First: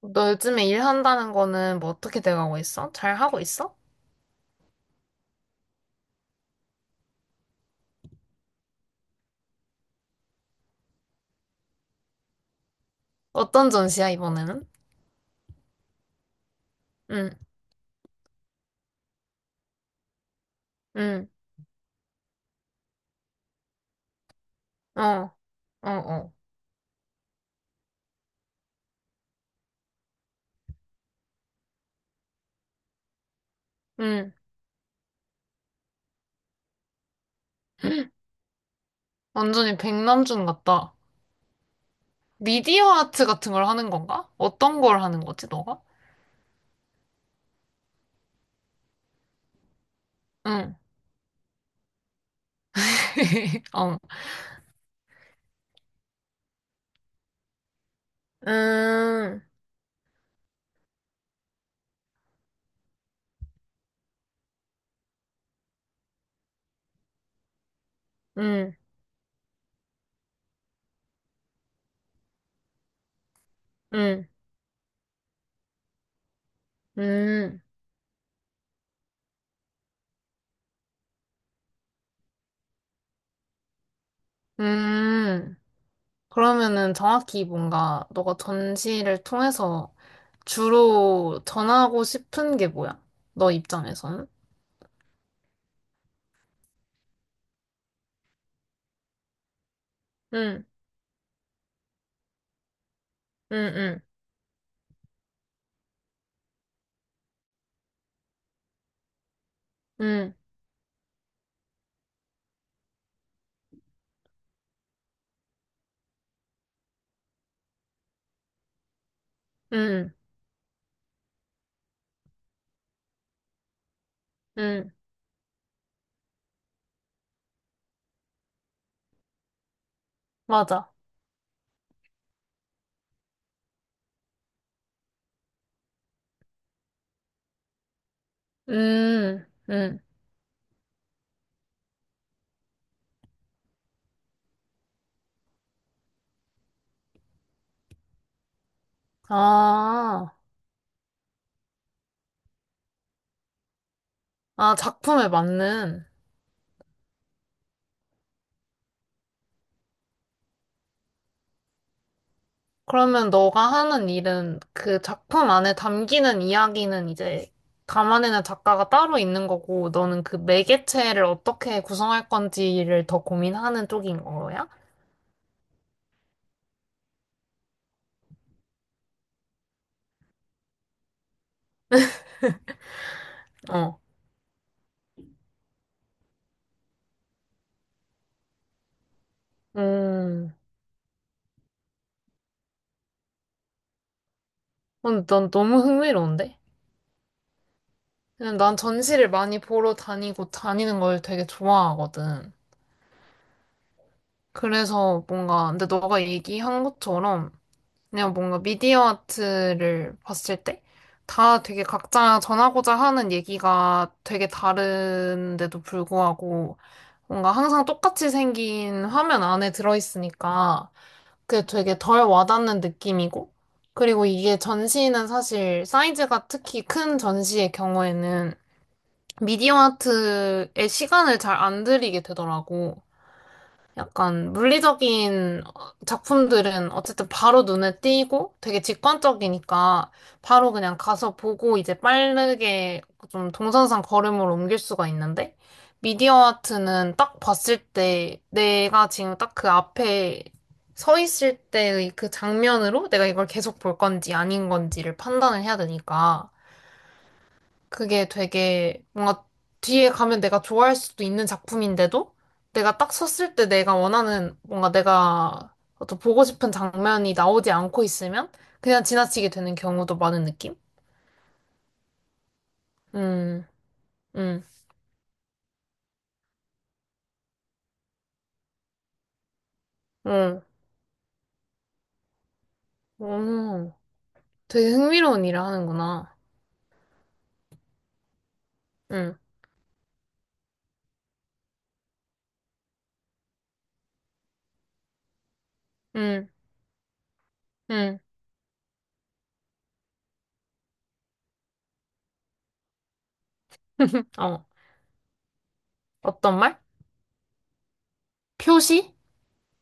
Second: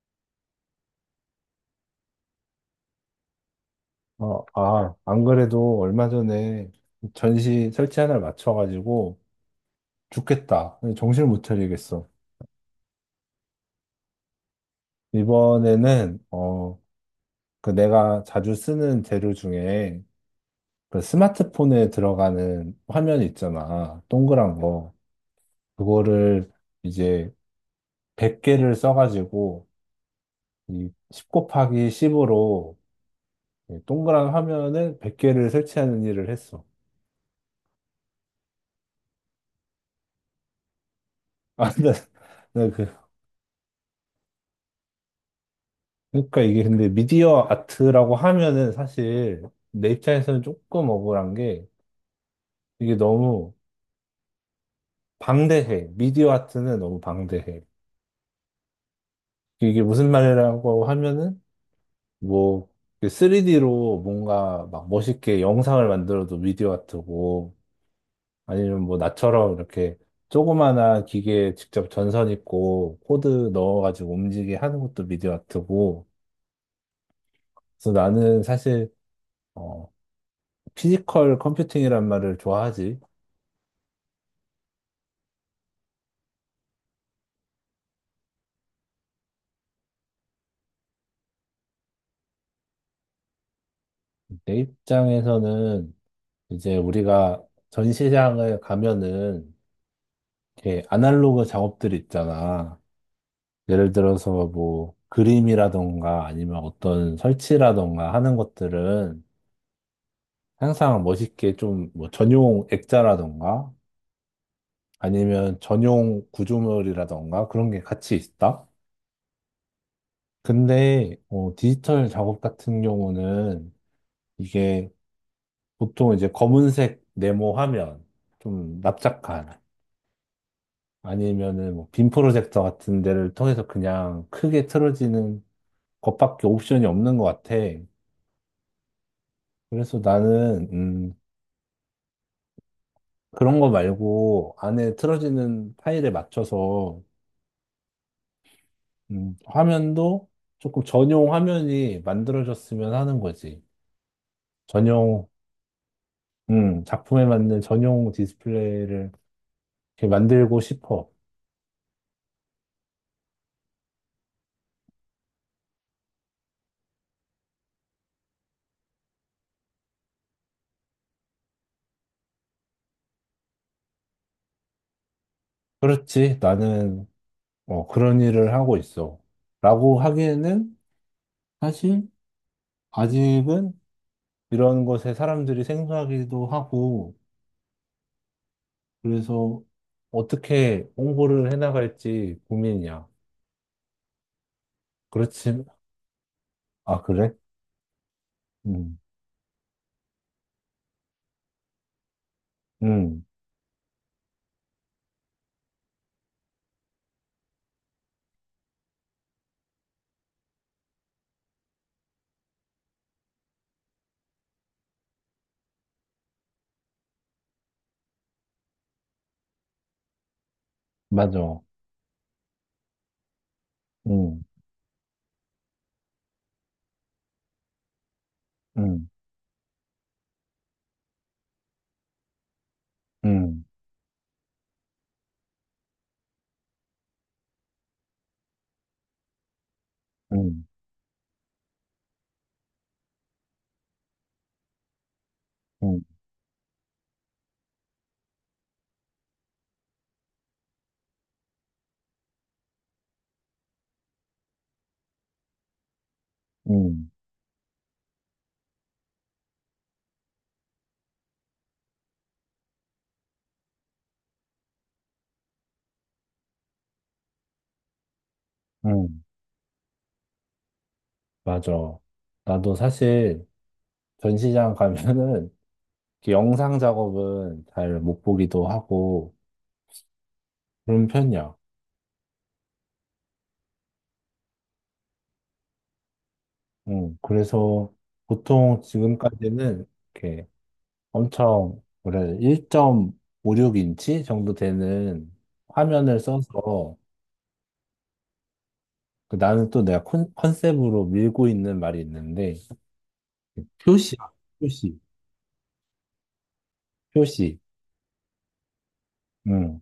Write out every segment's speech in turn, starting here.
너 요즘에 일한다는 거는 뭐 어떻게 돼가고 있어? 잘 하고 있어? 안 그래도 얼마 전에 전시 설치 하나를 맞춰가지고 죽겠다. 정신을 못 차리겠어. 어떤 전시야, 이번에는? 이번에는, 응, 그 내가 자주 쓰는 재료 중에 그 응, 스마트폰에 들어가는 화면 있잖아. 동그란 거. 어, 어, 어, 그거를 이제 100개를 써가지고 이10 곱하기 10으로 동그란 응. 화면을 100개를 설치하는 일을 했어. 완전히 백남준 같다. 아, 나, 미디어 나그 아트 같은 걸 하는 건가? 어떤 걸 하는 거지, 너가? 그러니까 이게 근데 미디어 아트라고 하면은 사실 내 입장에서는 응, 조금 억울한 게 이게 너무 어. 방대해. 미디어 아트는 너무 방대해. 음, 이게 무슨 말이라고 하면은 뭐 3D로 뭔가 막 멋있게 영상을 만들어도 미디어 아트고, 음, 아니면 뭐 나처럼 이렇게 조그마한 기계에 직접 전선 있고 코드 넣어가지고 음, 움직이게 하는 것도 미디어 아트고. 음, 그래서 나는 사실 어, 피지컬 컴퓨팅이란 말을 좋아하지. 음. 그러면은 정확히 뭔가 너가 전시를 통해서 주로 전하고 싶은 게 뭐야? 너 입장에서는? 내 입장에서는 이제 우리가 전시장을 가면은 응, 이렇게 아날로그 작업들 있잖아. 응, 예를 응. 들어서 뭐 그림이라던가 아니면 어떤 설치라던가 하는 것들은 응, 항상 멋있게 좀 뭐 전용 액자라던가 아니면 전용 구조물이라던가 그런 게 같이 있다. 응, 근데 디지털 작업 같은 경우는 이게 응, 보통 이제 검은색 네모 화면, 좀 납작한. 맞아. 아니면은 뭐 빔 프로젝터 같은 데를 통해서 그냥 크게 틀어지는 것밖에 옵션이 없는 것 같아. 음, 그래서 음. 나는 그런 거 말고 안에 틀어지는 파일에 맞춰서 화면도 아, 조금 전용 화면이 만들어졌으면 하는 거지. 아, 전용, 작품에 맞는. 작품에 맞는 전용 디스플레이를 이렇게 만들고 싶어. 그러면 너가 하는 일은 그 작품 안에 담기는 이야기는 이제 담아내는 작가가 따로 있는 거고, 너는 그 매개체를 어떻게 구성할 건지를 더 고민하는 쪽인 거야? 그렇지. 나는 그런 일을 하고 있어. 라고 하기에는 사실 아직은 어. 이런 것에 사람들이 생소하기도 하고, 그래서 음, 어떻게 홍보를 해나갈지 고민이야. 근데 난 그렇지. 너무 흥미로운데? 아, 그래? 그냥 난 음. 전시를 많이 보러 다니고 다니는 걸 되게 좋아하거든. 음. 그래서 뭔가, 근데 너가 얘기한 것처럼 그냥 뭔가 미디어 아트를 봤을 때 다 되게 각자 전하고자 하는 얘기가 되게 다른데도 불구하고 뭔가 항상 똑같이 생긴 화면 안에 들어있으니까 맞아. 그게 되게 덜 와닿는 느낌이고 그리고 음. 이게 전시는 사실 사이즈가 특히 큰 전시의 경우에는 음. 미디어 아트에 시간을 잘 안 들이게 되더라고. 음. 약간 물리적인 작품들은 어쨌든 바로 눈에 띄고 되게 직관적이니까 음. 바로 그냥 가서 보고 이제 빠르게 좀 동선상 걸음을 옮길 수가 있는데 음. 미디어 아트는 딱 봤을 때 내가 지금 딱 그 앞에 서 있을 때의 그 장면으로 내가 이걸 계속 볼 건지 아닌 건지를 판단을 해야 되니까 음. 그게 되게 뭔가 뒤에 가면 내가 좋아할 수도 있는 작품인데도 내가 딱 섰을 때 내가 원하는 뭔가 내가 어떤 보고 싶은 장면이 나오지 않고 있으면 그냥 음. 지나치게 되는 경우도 많은 느낌? 맞아. 나도 사실 음, 음, 전시장 가면은 이렇게 영상 작업은 잘 못 보기도 하고 음, 그런 편이야. 오, 되게 흥미로운 일을 하는구나. 그래서 보통 음, 지금까지는 이렇게 엄청 그래 1.56인치 정도 되는 화면을 음, 써서. 음, 그 나는 또 내가 컨셉으로 밀고 있는 말이 있는데, 표시. 어, 표시. 어떤 말? 표시. 표시? 음.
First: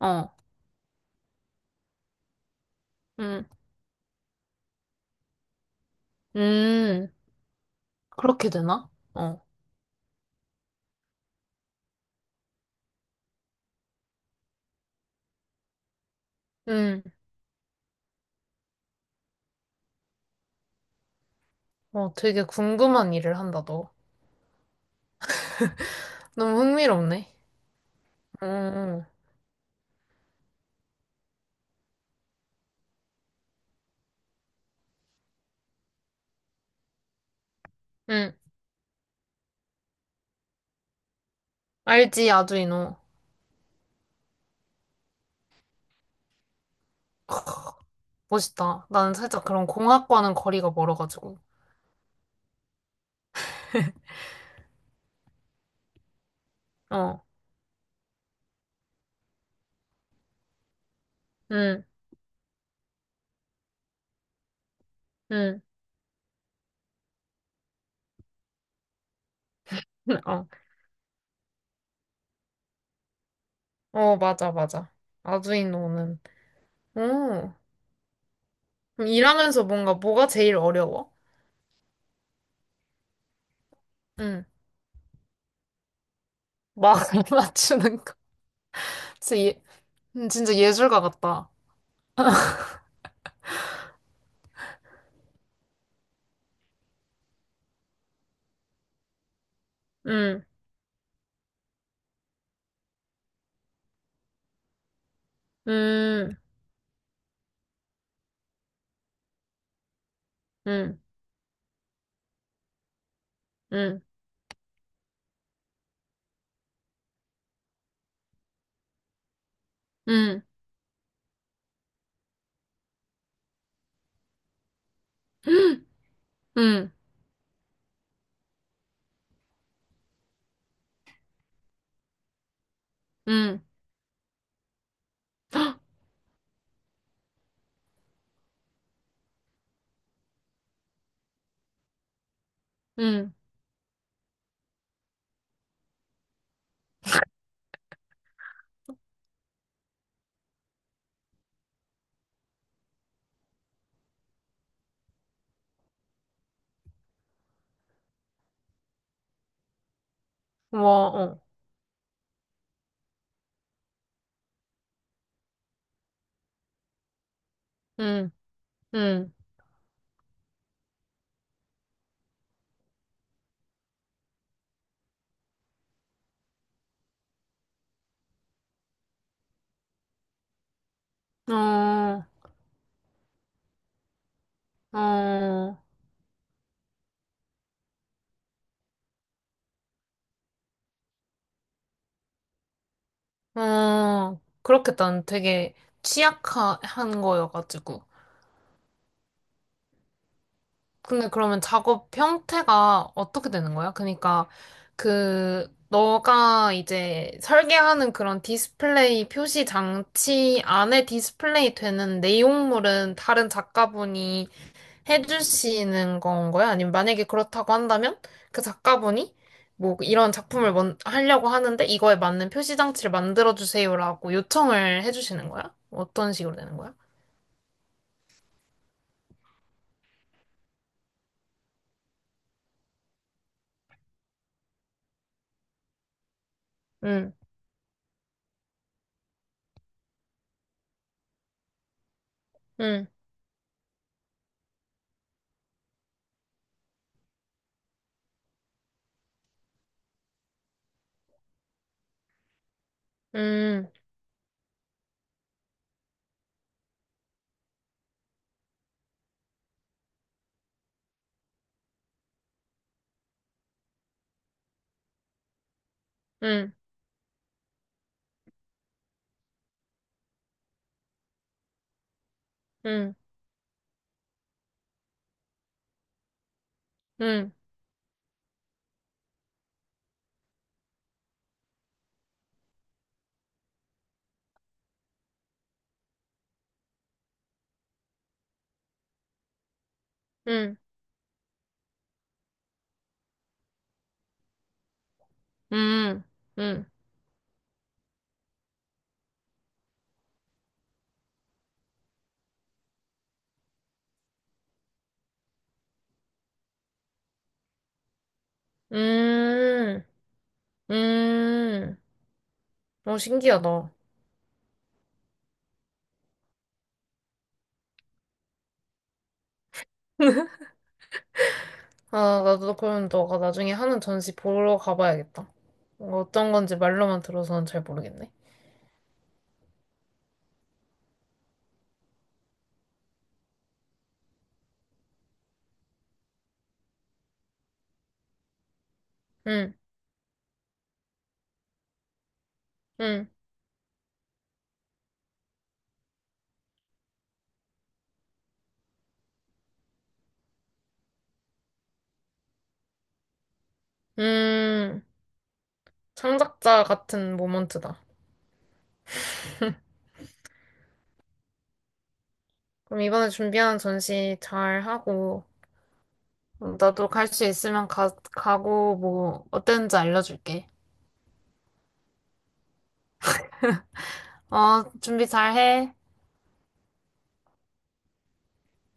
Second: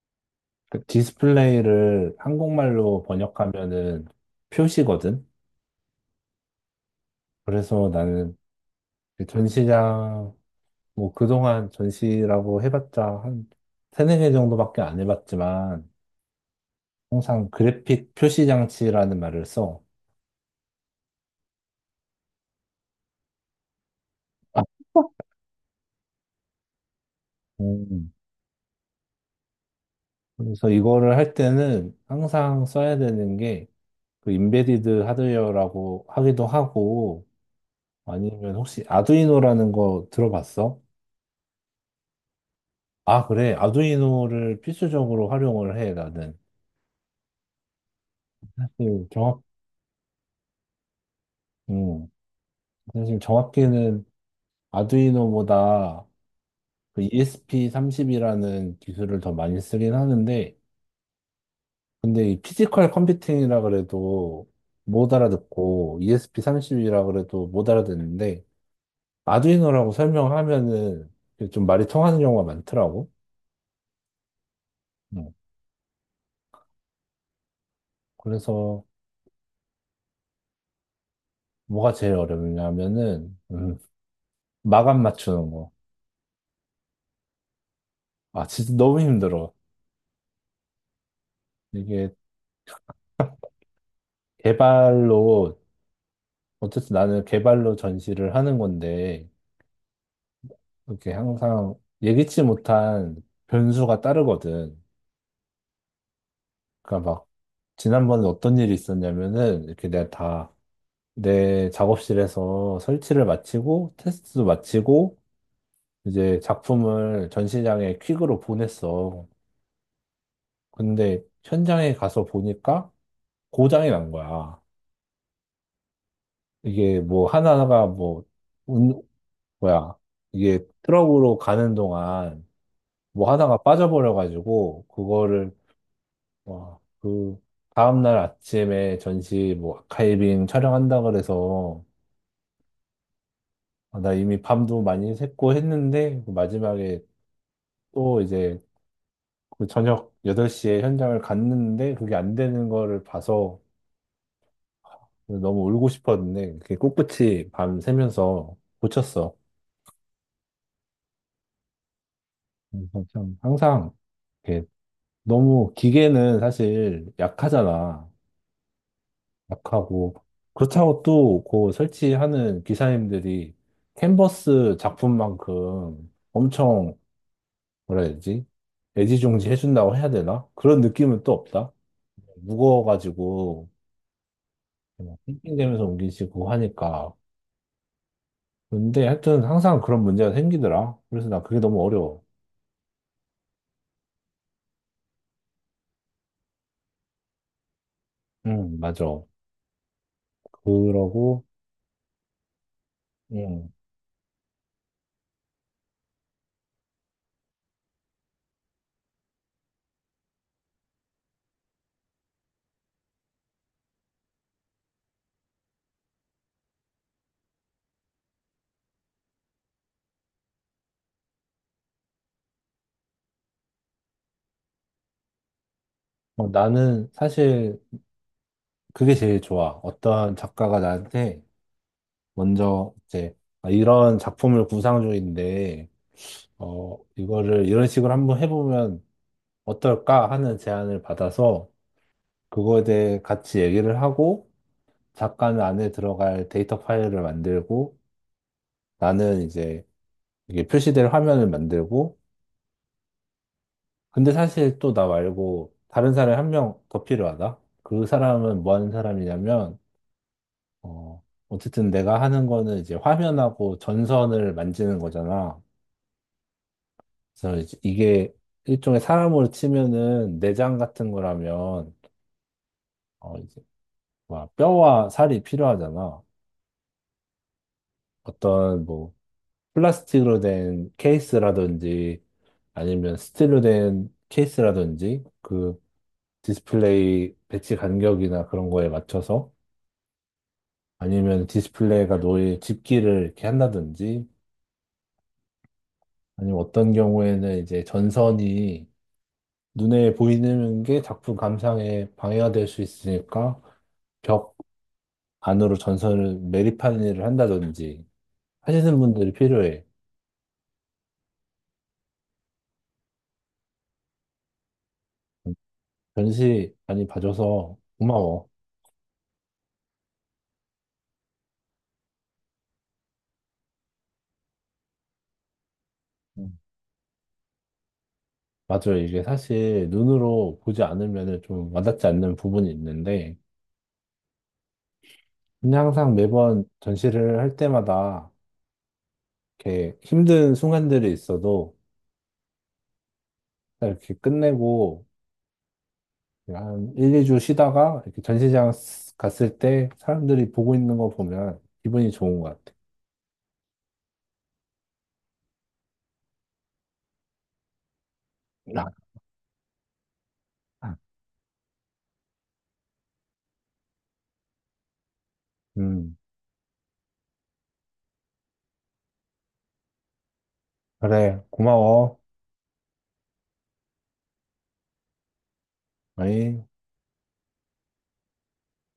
어, 그 디스플레이를 한국말로 음, 번역하면은 표시거든. 음, 그래서 나는, 그렇게 되나? 그 어, 전시장, 뭐 그동안 전시라고 해봤자 한 세네 개 정도밖에 안 해봤지만 음, 항상 그래픽 표시 장치라는 말을 써. 어, 되게 궁금한 일을 한다, 너. 너무 흥미롭네. 음. 음, 그래서 이거를 할 때는 항상 써야 되는 게 그 인베디드 하드웨어라고 하기도 하고, 응. 아니면 혹시 아두이노라는 거 들어봤어? 알지, 아두이노. 아, 그래. 아두이노를 필수적으로 활용을 해, 나는. 멋있다. 사실 나는 정확, 살짝 그런 공학과는 거리가 멀어가지고. 음, 사실 정확히는 아두이노보다 그 어, ESP30이라는 기술을 더 많이 쓰긴 하는데, 응, 근데 이 피지컬 컴퓨팅이라 그래도 못 응. 알아듣고, ESP30이라 그래도 못 알아듣는데, 아두이노라고 어, 설명하면은 이게 좀 말이 통하는 경우가 많더라고. 어, 맞아, 맞아. 음. 아두이노는. 오, 그래서 그럼 일하면서 뭔가 뭐가 제일 어려워? 뭐가 제일 어렵냐면은 응. 마감 맞추는 거. 막을 맞추는 거. 아, 진짜 너무 진짜, 힘들어. 예, 진짜 예술가 같다. 이게 개발로, 어쨌든 나는 개발로 전시를 하는 건데 응, 이렇게 항상 예기치 못한 변수가 따르거든. 응, 그러니까 막 지난번에 어떤 일이 있었냐면은, 이렇게 내가 다 응, 내 작업실에서 설치를 마치고 응, 테스트도 마치고 이제 작품을 전시장에 퀵으로 보냈어. 응, 근데 현장에 가서 보니까 고장이 난 거야. 응, 응, 이게 뭐 하나가, 뭐, 운, 뭐야. 이게 트럭으로 가는 동안 뭐 하나가 응. 빠져버려가지고 그거를, 와, 다음날 아침에 전시 뭐 아카이빙 촬영한다 그래서. 응. 아, 나 이미 밤도 많이 샜고 했는데 그 마지막에 또 이제 그 저녁 8시에 현장을 갔는데 그게 안 되는 거를 봐서 너무 울고 싶었는데 그게 꿋꿋이 밤 새면서 고쳤어. 와, 어, 그래서 참 항상 이렇게, 너무 기계는 사실 약하잖아. 응, 응. 약하고, 그렇다고 또 그 설치하는 기사님들이 캔버스 작품만큼 엄청, 뭐라 해야 되지? 애지중지 해준다고 해야 되나? 그런 느낌은 또 없다. 어, 무거워가지고 막 어. 낑낑대면서 옮기시고 하니까. 근데 하여튼 항상 그런 문제가 생기더라. 그래서 나 그게 너무 어려워. 어, 그렇겠다. 난 되게 취약한 거여가지고. 응, 맞아. 근데 그러고, 그러면 작업 형태가 어떻게 응. 되는 거야? 그러니까 그 너가 이제 설계하는 그런 디스플레이 표시 장치 안에 디스플레이 되는 내용물은 다른 작가분이 해주시는 건 거야? 아니면 만약에 그렇다고 한다면 그 작가분이 뭐 이런 작품을 먼- 하려고 하는데 이거에 맞는 표시 장치를 만들어 주세요라고 요청을 해주시는 거야? 어떤 식으로 되는 거야? 나는 사실 그게 제일 좋아. 어떤 작가가 나한테 먼저 이제, 아, 이런 작품을 구상 중인데, 응, 이거를 이런 식으로 한번 해보면 어떨까 하는 제안을 받아서 그거에 응, 대해 같이 얘기를 하고, 작가는 안에 들어갈 데이터 파일을 만들고 나는 이제 이게 표시될 화면을 만들고. 응, 근데 사실 또 나 말고 다른 사람이 한 명 더 필요하다. 그 사람은 뭐 하는 사람이냐면, 어, 어쨌든 내가 하는 거는 이제 화면하고 전선을 만지는 거잖아. 응, 그래서 이제 이게 일종의 사람으로 치면은 내장 같은 거라면, 응, 이제 뭐 뼈와 살이 필요하잖아. 응, 어떤 뭐 플라스틱으로 된 케이스라든지 아니면 스틸로 된 케이스라든지 그 디스플레이 배치 간격이나 그런 거에 맞춰서, 응, 아니면 디스플레이가 노을 집기를 이렇게 한다든지, 응, 아니면 응, 어떤 경우에는 이제 전선이 눈에 보이는 게 작품 감상에 방해가 될 수 있으니까 벽 안으로 전선을 매립하는 일을 한다든지 하시는 분들이 필요해. 응, 응. 어, 신기하다. 전시 많이 봐줘서 고마워. 아, 나도 그럼 너가 나중에 하는 전시 보러 가봐야겠다. 어, 어떤 음. 건지 말로만 들어서는 잘 모르겠네. 맞아요. 이게 사실 눈으로 보지 않으면 좀 와닿지 않는 부분이 있는데, 근데 항상 매번 전시를 할 때마다 응. 이렇게 힘든 순간들이 있어도 응. 이렇게 끝내고 한 1, 2주 쉬다가 이렇게 전시장 갔을 때 사람들이 보고 있는 거 보면 기분이 좋은 것 같아. 음, 창작자 같은 모먼트다. 아, 그럼 이번에 준비하는 전시 잘 하고, 음, 어, 나도 갈 수 있으면 가, 가고, 뭐, 어땠는지 알려줄게. 그래, 고마워. 어, 준비 잘 해. 아이.